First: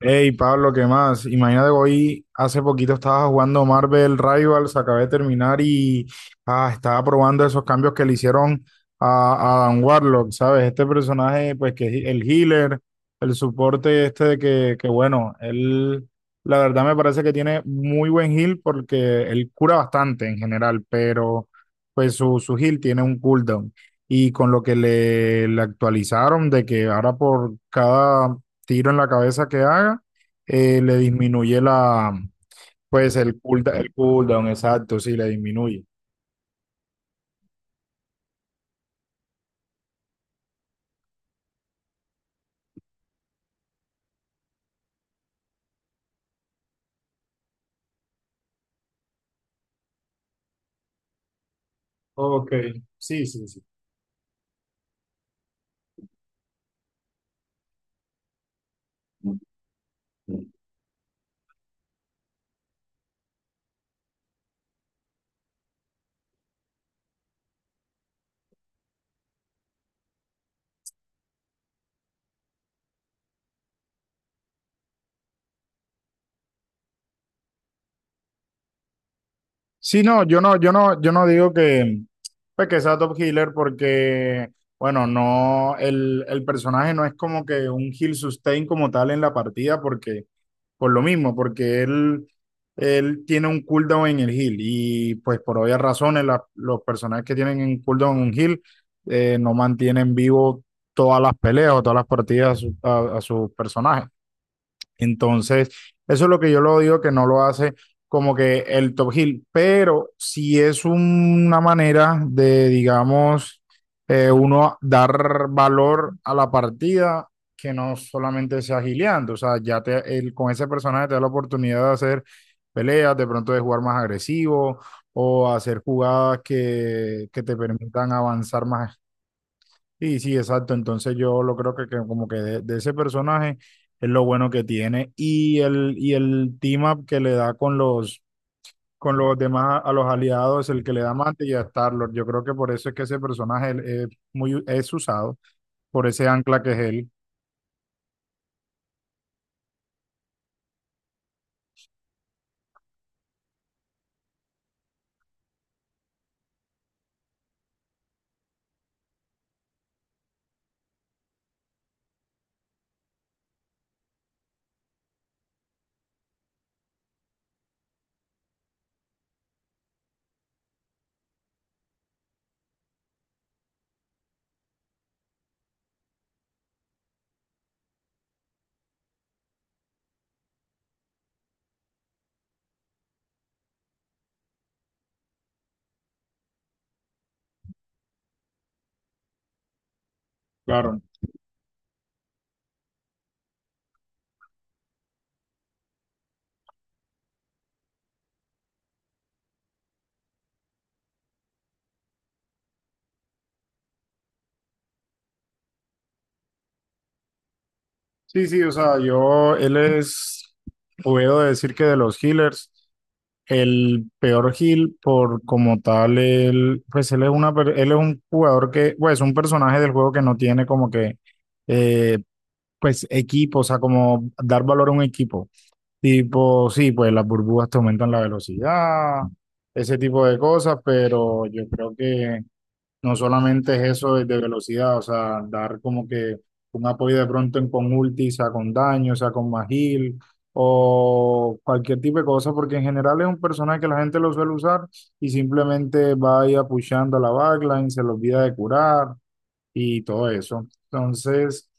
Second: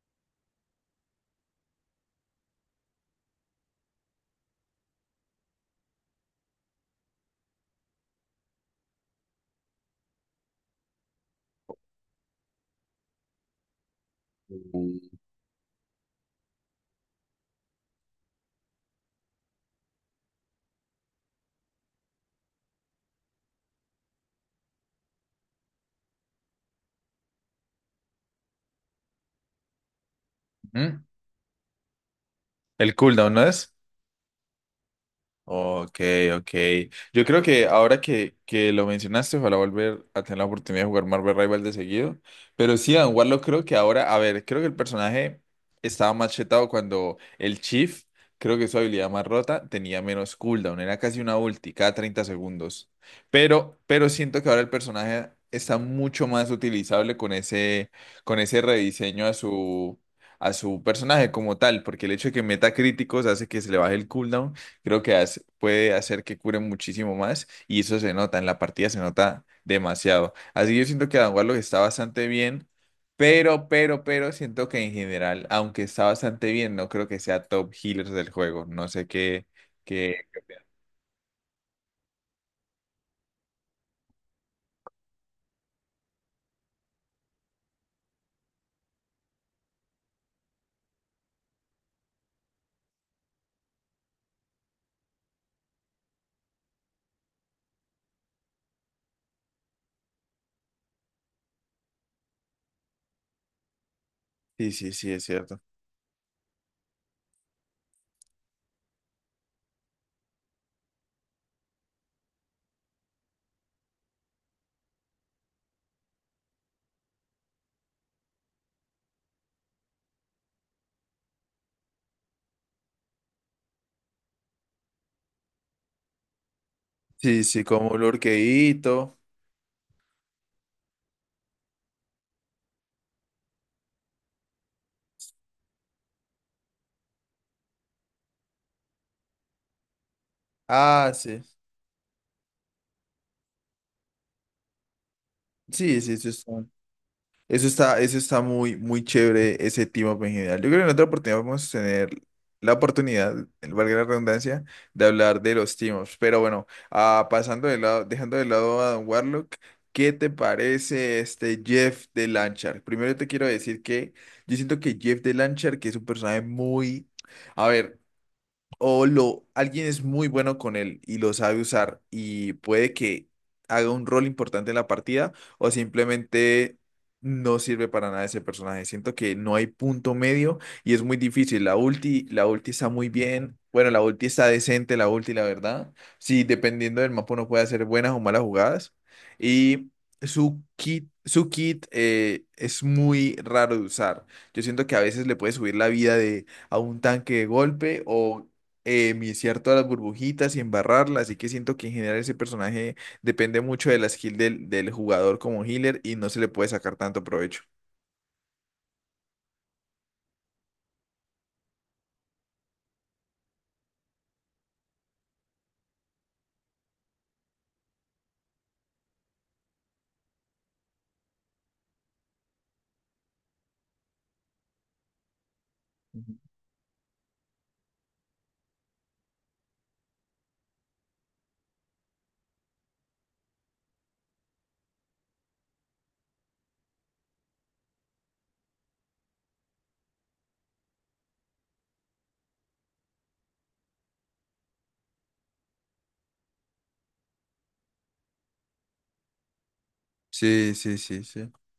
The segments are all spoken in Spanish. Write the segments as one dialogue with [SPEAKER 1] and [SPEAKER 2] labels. [SPEAKER 1] Hey Pablo, ¿qué más? Imagínate que hoy hace poquito estaba jugando Marvel Rivals, acabé de terminar y estaba probando esos cambios que le hicieron a, a Adam Warlock, ¿sabes? Este personaje, pues que es el healer, el soporte este de que
[SPEAKER 2] Ujú.
[SPEAKER 1] bueno, él la verdad me parece que tiene muy buen heal porque él cura bastante en general, pero pues su heal tiene un cooldown. Y con lo que le actualizaron de que ahora por cada tiro en la cabeza que haga, le disminuye la,
[SPEAKER 2] El
[SPEAKER 1] pues
[SPEAKER 2] cooldown, ¿no es?
[SPEAKER 1] el cooldown, exacto, sí, le disminuye.
[SPEAKER 2] Ok, ok. Yo creo que ahora que lo mencionaste, ojalá volver a tener la oportunidad de jugar Marvel Rival de seguido. Pero sí, Dan Warlock creo que ahora, a ver, creo que el personaje estaba más chetado cuando el Chief, creo que su habilidad más rota, tenía menos cooldown. Era casi una ulti cada 30
[SPEAKER 1] Ok.
[SPEAKER 2] segundos.
[SPEAKER 1] Sí, sí, sí.
[SPEAKER 2] Pero siento que ahora el personaje está mucho más utilizable con ese rediseño a su personaje como tal. Porque el hecho de que meta críticos hace que se le baje el cooldown creo que puede hacer que cure muchísimo más y eso se nota, en la partida se nota demasiado. Así que yo siento que Adam Warlock está bastante bien, pero siento que en general, aunque está bastante bien, no creo que sea top healer del juego. No sé qué,
[SPEAKER 1] Sí,
[SPEAKER 2] qué...
[SPEAKER 1] no, yo no digo que, pues, que sea top healer porque, bueno, no, el personaje no es como que un heal sustain como tal en la partida porque, por lo mismo, porque él tiene un cooldown en el heal y pues por obvias razones la- los personajes que tienen un cooldown en un heal no mantienen vivo todas las peleas o todas las partidas a, su- a sus personajes.
[SPEAKER 2] Sí, sí, sí, es cierto.
[SPEAKER 1] Entonces, eso es lo que yo lo digo que no lo hace como que el top heel, pero si es una manera de, digamos, uno dar valor a la partida que no solamente sea gileando, o sea, ya te, el- con ese personaje te da la oportunidad de hacer peleas, de pronto de jugar más agresivo o hacer jugadas
[SPEAKER 2] Sí,
[SPEAKER 1] que te
[SPEAKER 2] sí, como
[SPEAKER 1] permitan avanzar más.
[SPEAKER 2] Lurkeito.
[SPEAKER 1] Sí, sí, exacto. Entonces yo lo creo que como que de ese personaje es lo bueno que tiene y y el team up que le da con los demás, a los aliados, el que le
[SPEAKER 2] Ah,
[SPEAKER 1] da
[SPEAKER 2] sí.
[SPEAKER 1] mate y a Star-Lord. Yo creo que por eso es que ese personaje es muy, es usado,
[SPEAKER 2] Sí,
[SPEAKER 1] por
[SPEAKER 2] sí, sí.
[SPEAKER 1] ese ancla que es él.
[SPEAKER 2] Eso está muy, muy chévere, ese team up en general. Yo creo que en otra oportunidad vamos a tener la oportunidad, valga la redundancia, de hablar de los team ups. Pero bueno, pasando de lado, dejando de lado a Don Warlock, ¿qué te parece este Jeff de Lanchar? Primero te quiero decir que yo siento que Jeff de Lanchar, que es un personaje muy... A ver. O lo, alguien es muy bueno con él y lo sabe usar y puede que haga un rol importante en la partida o simplemente no sirve para nada ese personaje. Siento que no hay punto medio y es muy difícil. La ulti está muy bien. Bueno, la ulti está decente, la ulti, la verdad. Sí, dependiendo del mapa uno puede hacer buenas o malas jugadas. Y su
[SPEAKER 1] Claro.
[SPEAKER 2] kit, su kit es muy raro de usar. Yo siento que a veces le puede subir la vida de a un tanque de golpe o viciar todas las burbujitas y embarrarlas, así que siento que en general ese personaje depende mucho de la skill del, del jugador como healer y no se le puede sacar tanto provecho.
[SPEAKER 1] Sí, sí, o sea, yo, él es, puedo decir que de los healers. El peor Gil, por como tal, él, pues él es una, per- él es un jugador que, pues, un personaje del juego que no tiene como que, eh, pues, equipo, o sea, como dar valor a un equipo.
[SPEAKER 2] Ujú.
[SPEAKER 1] Tipo, sí, pues las burbujas te aumentan la velocidad, ese tipo de cosas, pero yo creo que no solamente es eso de velocidad, o sea, dar como que un apoyo de pronto en con ulti, o sea, con daño, o sea, con magil o cualquier tipo de cosa, porque en general es un personaje que la gente lo suele usar y simplemente va ahí apuchando a la backline, se le olvida de curar y todo eso.
[SPEAKER 2] Sí, sí, sí, sí.
[SPEAKER 1] Entonces,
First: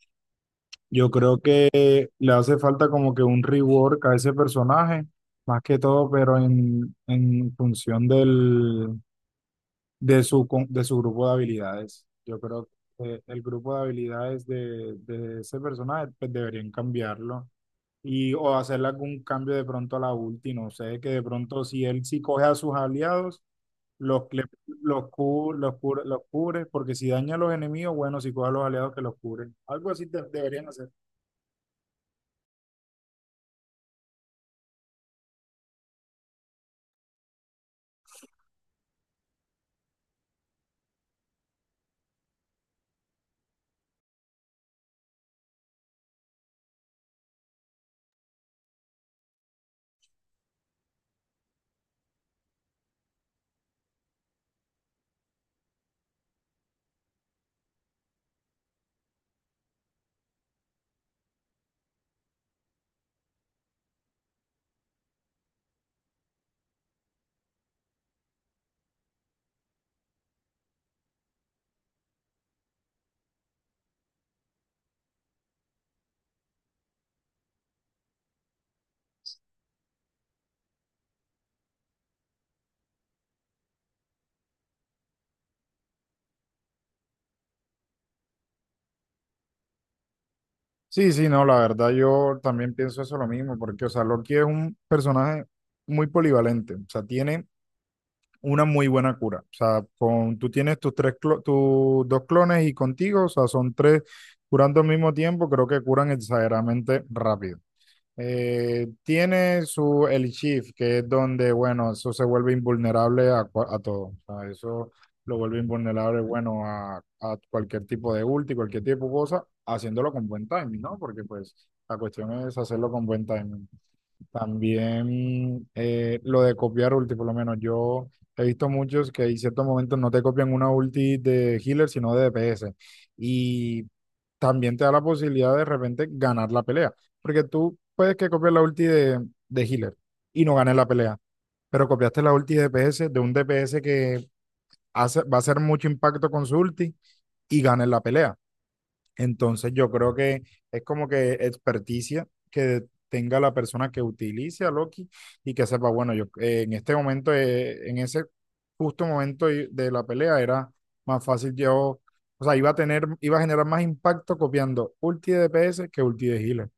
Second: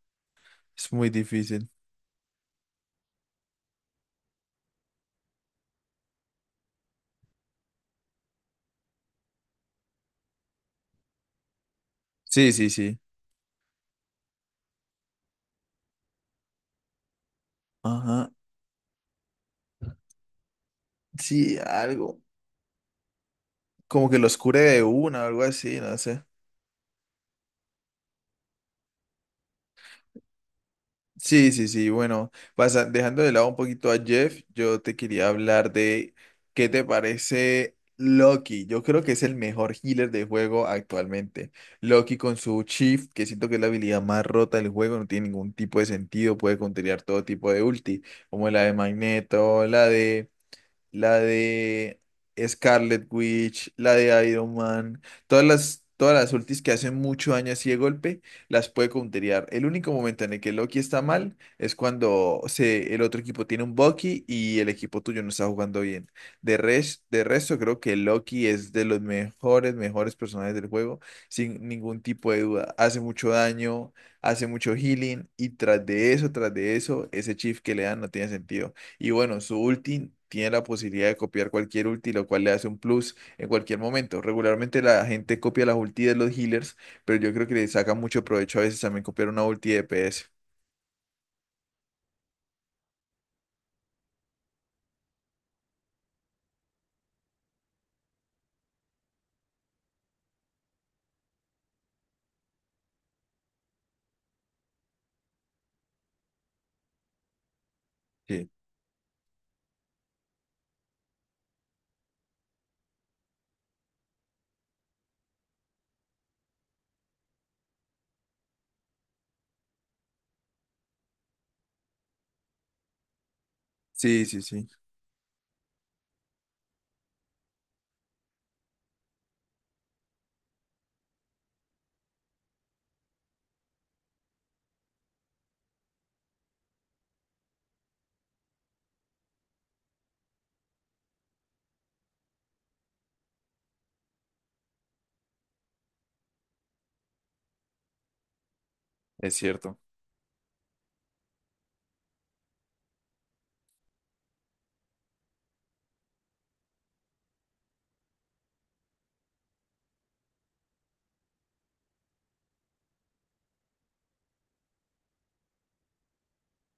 [SPEAKER 2] Es muy
[SPEAKER 1] yo creo
[SPEAKER 2] difícil.
[SPEAKER 1] que le hace falta como que un rework a ese personaje, más que todo, pero en función del de su, con- de su grupo de habilidades. Yo
[SPEAKER 2] Sí, sí,
[SPEAKER 1] creo
[SPEAKER 2] sí.
[SPEAKER 1] que el grupo de habilidades de ese personaje pues deberían cambiarlo
[SPEAKER 2] Ajá.
[SPEAKER 1] y o hacerle algún cambio de pronto a la ulti, no sé, que de
[SPEAKER 2] Sí,
[SPEAKER 1] pronto si él
[SPEAKER 2] algo.
[SPEAKER 1] sí coge a sus aliados,
[SPEAKER 2] Como que
[SPEAKER 1] los,
[SPEAKER 2] los
[SPEAKER 1] cle-
[SPEAKER 2] cure de
[SPEAKER 1] los,
[SPEAKER 2] una o algo
[SPEAKER 1] cu-
[SPEAKER 2] así, no
[SPEAKER 1] los
[SPEAKER 2] sé.
[SPEAKER 1] cubre, porque si daña a los enemigos, bueno, si coge a los aliados que los cubren. Algo así de- deberían hacer.
[SPEAKER 2] Sí, sí, sí. Bueno, dejando de lado un poquito a Jeff, yo te quería hablar de qué te parece Loki. Yo creo que es el mejor healer del juego actualmente. Loki con su Shift, que siento que es la habilidad más rota del juego, no tiene ningún tipo de sentido, puede counterear todo tipo de ulti, como la de Magneto, la de Scarlet Witch, la de Iron Man, todas las ultis que hacen mucho daño así de golpe, las puede counterear. El único momento en el que Loki está mal es cuando se, el otro equipo tiene un Bucky y el equipo tuyo no está jugando bien. De resto, creo que Loki es de los mejores personajes del juego, sin ningún tipo de duda. Hace mucho daño, hace mucho healing y tras de eso, ese chief que le dan no tiene sentido. Y bueno, su ulti tiene la posibilidad de copiar cualquier ulti, lo cual le hace un plus en cualquier momento. Regularmente la gente copia las ulti de los healers, pero yo creo que le saca mucho provecho a veces también copiar una ulti de PS.
[SPEAKER 1] Sí, sí, no, la verdad yo también pienso eso lo mismo, porque, o sea, Loki es un personaje muy polivalente, o sea, tiene una muy buena cura. O sea, con, tú tienes tus, tres clo- tus dos clones y contigo, o sea, son tres curando al mismo tiempo, creo que curan exageradamente rápido.
[SPEAKER 2] Sí,
[SPEAKER 1] Tiene su el shift, que es donde, bueno, eso se vuelve invulnerable a, cua- a todo. O sea, eso lo vuelve invulnerable, bueno, a cualquier tipo de ulti, cualquier tipo de cosa, haciéndolo con buen timing, ¿no? Porque pues la cuestión es hacerlo con buen timing.
[SPEAKER 2] sí, sí, sí,
[SPEAKER 1] También lo de copiar ulti, por lo menos yo he visto muchos que en ciertos momentos no te copian una ulti de healer, sino de DPS. Y también te da la posibilidad de repente ganar la pelea, porque tú puedes que copies la ulti de healer y no ganes la pelea, pero copiaste la ulti de DPS de un DPS que hace, va a hacer mucho impacto con su ulti y ganes la pelea.
[SPEAKER 2] es
[SPEAKER 1] Entonces
[SPEAKER 2] cierto.
[SPEAKER 1] yo creo que es como que experticia que tenga la persona que utilice a Loki y que sepa, bueno, yo en este momento, en ese justo momento y- de la pelea era más fácil yo, o sea, iba a tener, iba a generar más impacto copiando ulti de DPS que ulti de healer.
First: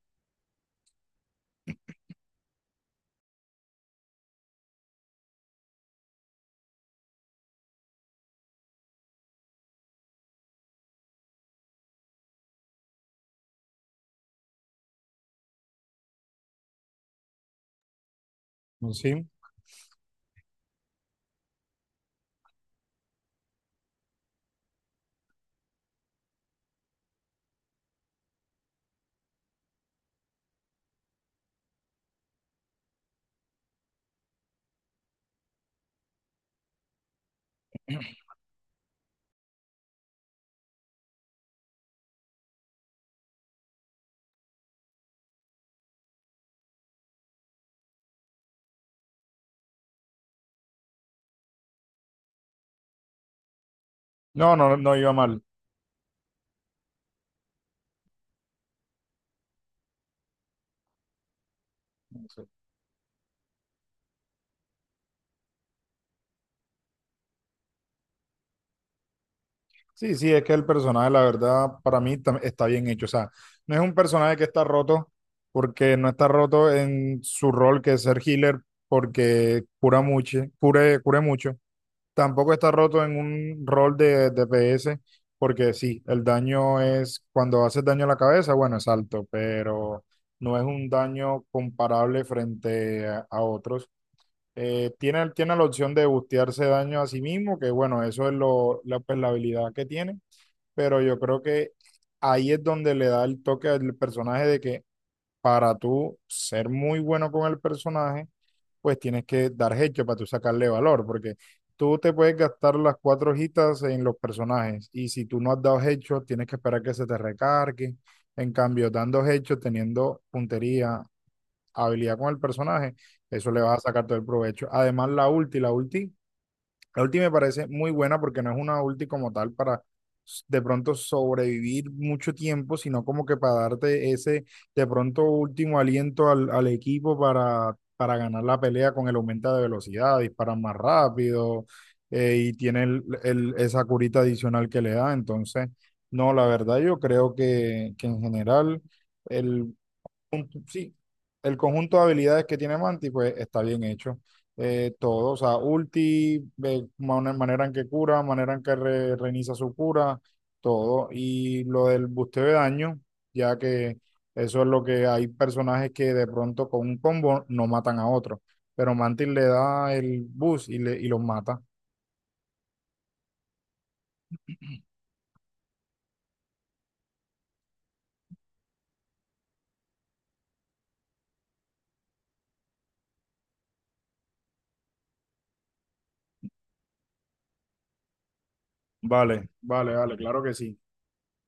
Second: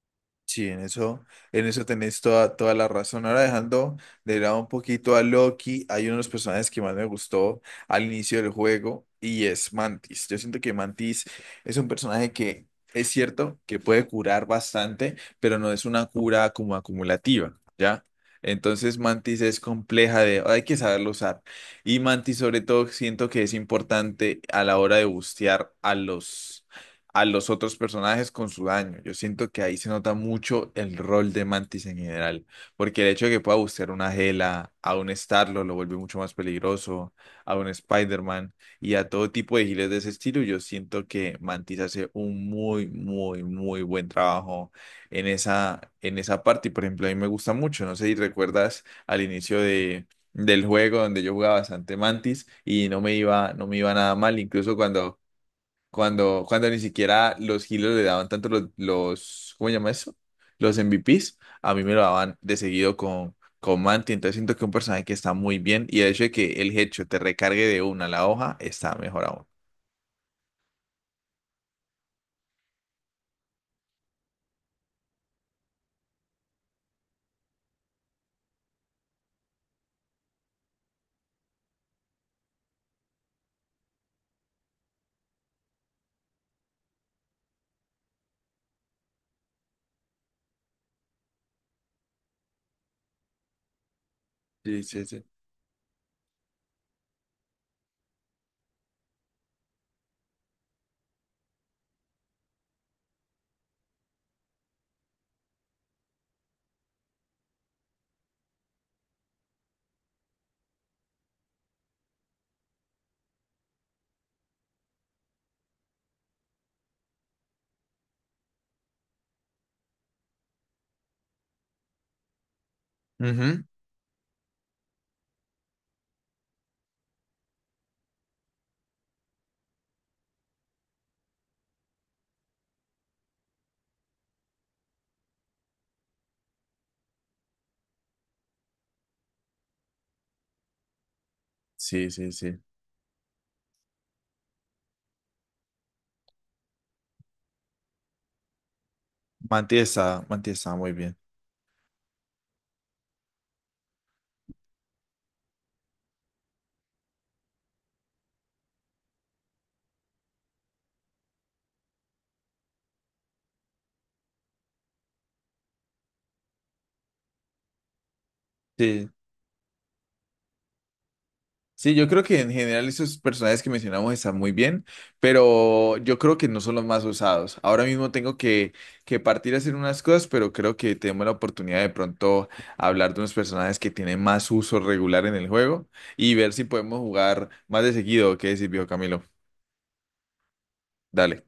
[SPEAKER 2] Sí, en eso tenés toda, toda la razón. Ahora dejando de lado un poquito a Loki, hay uno de los personajes que más me gustó al inicio del juego y es Mantis. Yo siento que Mantis es un personaje que es cierto que puede curar bastante, pero no es una cura como acumulativa, ¿ya?
[SPEAKER 1] ¿No?
[SPEAKER 2] Entonces
[SPEAKER 1] ¿Sí?
[SPEAKER 2] Mantis es compleja de, hay que saberlo usar. Y Mantis sobre todo siento que es importante a la hora de bustear a los otros personajes con su daño. Yo siento que ahí se nota mucho el rol de Mantis en general, porque el hecho de que pueda buscar una Gela, a un Starlo lo vuelve mucho más peligroso, a un Spider-Man y a todo tipo de giles de ese estilo, yo siento que Mantis hace un muy, muy, muy buen trabajo en esa parte. Y por ejemplo, a mí me gusta mucho, no sé si recuerdas al inicio de... del juego donde yo jugaba bastante Mantis y no me iba, no me iba nada mal,
[SPEAKER 1] No,
[SPEAKER 2] incluso
[SPEAKER 1] no, no iba
[SPEAKER 2] cuando
[SPEAKER 1] mal.
[SPEAKER 2] cuando, cuando ni siquiera los hilos le daban tanto los, ¿cómo se llama eso? Los MVPs, a mí me lo daban de seguido con Manti, entonces siento que es un personaje que está muy bien y el hecho de que el hecho te recargue de una la hoja está mejor aún.
[SPEAKER 1] Sí, sí, es que el personaje, la verdad, para mí tam- está bien hecho. O sea, no es un personaje que está roto, porque no está roto en su rol que es ser healer, porque cura mucho, cure, cure mucho. Tampoco está roto en un rol de DPS, porque sí, el daño es cuando haces daño a la cabeza, bueno, es alto, pero no es un daño comparable frente a otros.
[SPEAKER 2] Sí, sí, sí.
[SPEAKER 1] Tiene, tiene la opción de bustearse daño a sí mismo, que bueno, eso es lo, la, pues, la habilidad que tiene, pero yo creo que ahí es donde le da el toque al personaje de que para tú ser muy bueno con el personaje, pues tienes que dar hecho para tú sacarle valor, porque tú te puedes gastar las cuatro hojitas en los personajes y si tú no has dado hecho, tienes que esperar que se te recargue. En cambio, dando hechos, teniendo puntería, habilidad con el personaje, eso le
[SPEAKER 2] Ujú.
[SPEAKER 1] vas a sacar todo el provecho. Además, la ulti la ulti me parece muy buena porque no es una ulti como tal para de pronto sobrevivir mucho tiempo, sino como que para darte ese de pronto último aliento al, al equipo para ganar la pelea con el aumento de velocidad, disparan más rápido,
[SPEAKER 2] Sí, sí,
[SPEAKER 1] y
[SPEAKER 2] sí.
[SPEAKER 1] tiene el- esa curita adicional que le da. Entonces, no, la verdad yo creo que en general el
[SPEAKER 2] Manti está muy
[SPEAKER 1] sí,
[SPEAKER 2] bien.
[SPEAKER 1] el conjunto de habilidades que tiene Manti, pues está bien hecho. Todo, o sea, ulti, man- manera en que cura, manera en que re- reinicia su cura, todo. Y lo del busteo de daño, ya que eso es lo que hay personajes que de pronto con un combo no matan a otro, pero
[SPEAKER 2] Sí,
[SPEAKER 1] Mantis le da el boost y, le, y los mata.
[SPEAKER 2] sí, yo creo que en general esos personajes que mencionamos están muy bien, pero yo creo que no son los más usados. Ahora mismo tengo que partir a hacer unas cosas, pero creo que tenemos la oportunidad de pronto hablar de unos personajes que tienen más uso regular en el juego y ver si podemos jugar más de seguido. ¿Qué decís, viejo Camilo?
[SPEAKER 1] Vale, vale, vale, claro que sí.
[SPEAKER 2] Dale.